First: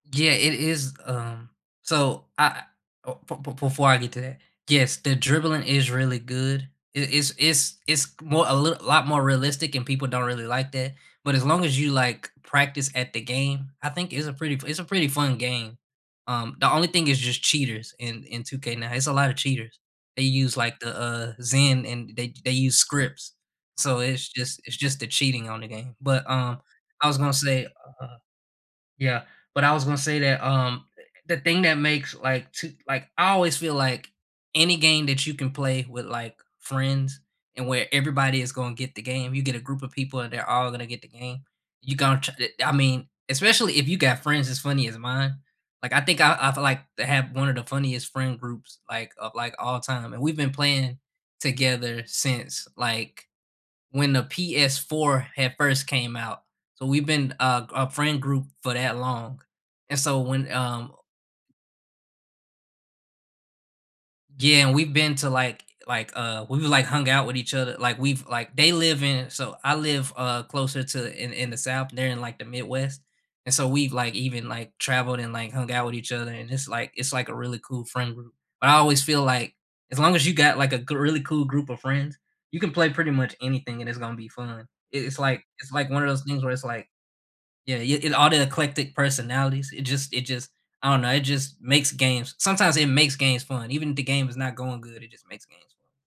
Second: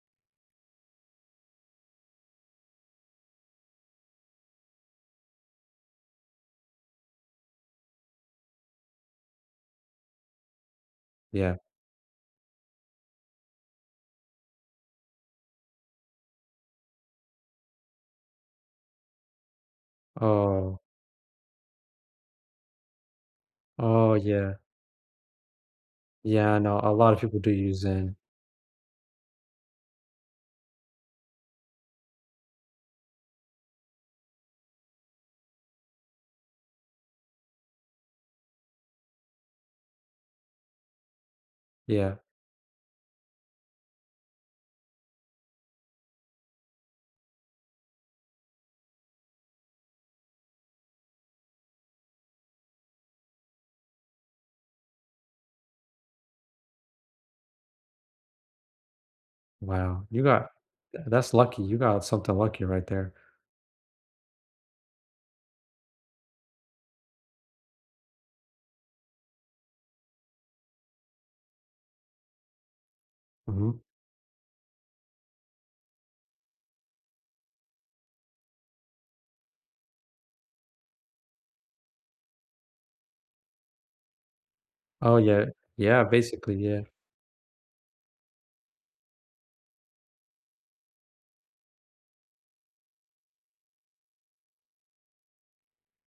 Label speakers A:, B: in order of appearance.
A: Yeah, it is, um So I uh, be be before I get to that, yes, the dribbling is really good. I is is is more a little lot more realistic and people don't really like that but as
B: Yeah.
A: long as you, like, practice at the game, I think it's a pretty f it's a pretty fun game. Um, the only thing is just cheaters in in 2K now, it's a lotta cheaters. They use, like
B: Oh.
A: the, uh, Zen and they they use scripts. So
B: Oh,
A: it's
B: yeah.
A: just it's just the cheating on the game. But,
B: Yeah.
A: uh,
B: I know. A
A: I
B: lotta
A: was gonna
B: people do
A: say,
B: use Zen.
A: uh yeah. But I was gonna say that, um, the thing that makes like, 2 like, I always feel like any game that you can play with, like, friends and where everybody is going get the game, you get a group of people and they're all gonna get the game, you
B: Yeah.
A: gon ch t I mean, especially if you got friends as funny as mine, like, I think I I feel like to have one of the funniest friend groups, like, of, like, all time. We've been playing together since, like, when the PS4 had first came out. So we've been a a friend group for that long and
B: Wow.
A: so
B: You got
A: when, um
B: tha that's lucky. You got something lucky right there.
A: Yeah. We've been to, like like, uh we've, like, hung out with each other, like, we've like they live in so I live, uh, closer to in in the South. They're in, like, the Midwest, and so
B: Mhm.
A: we've, like, even, like, traveled and, like, hung out with each other, and it's like it's like a really cool friend group. But I always feel like as long as you got, like, a g really cool group of friends, you can play pretty much anything and it's gonna be fun. I
B: Oh,
A: it's like
B: yeah
A: it's like one
B: Yeah.
A: of those things where
B: Basically,
A: it's
B: yeah.
A: like yeah, i it all the eclectic personalities, it just it just I don't know, it just makes games sometimes it makes games fun, even the game is not going good, it just makes games fun.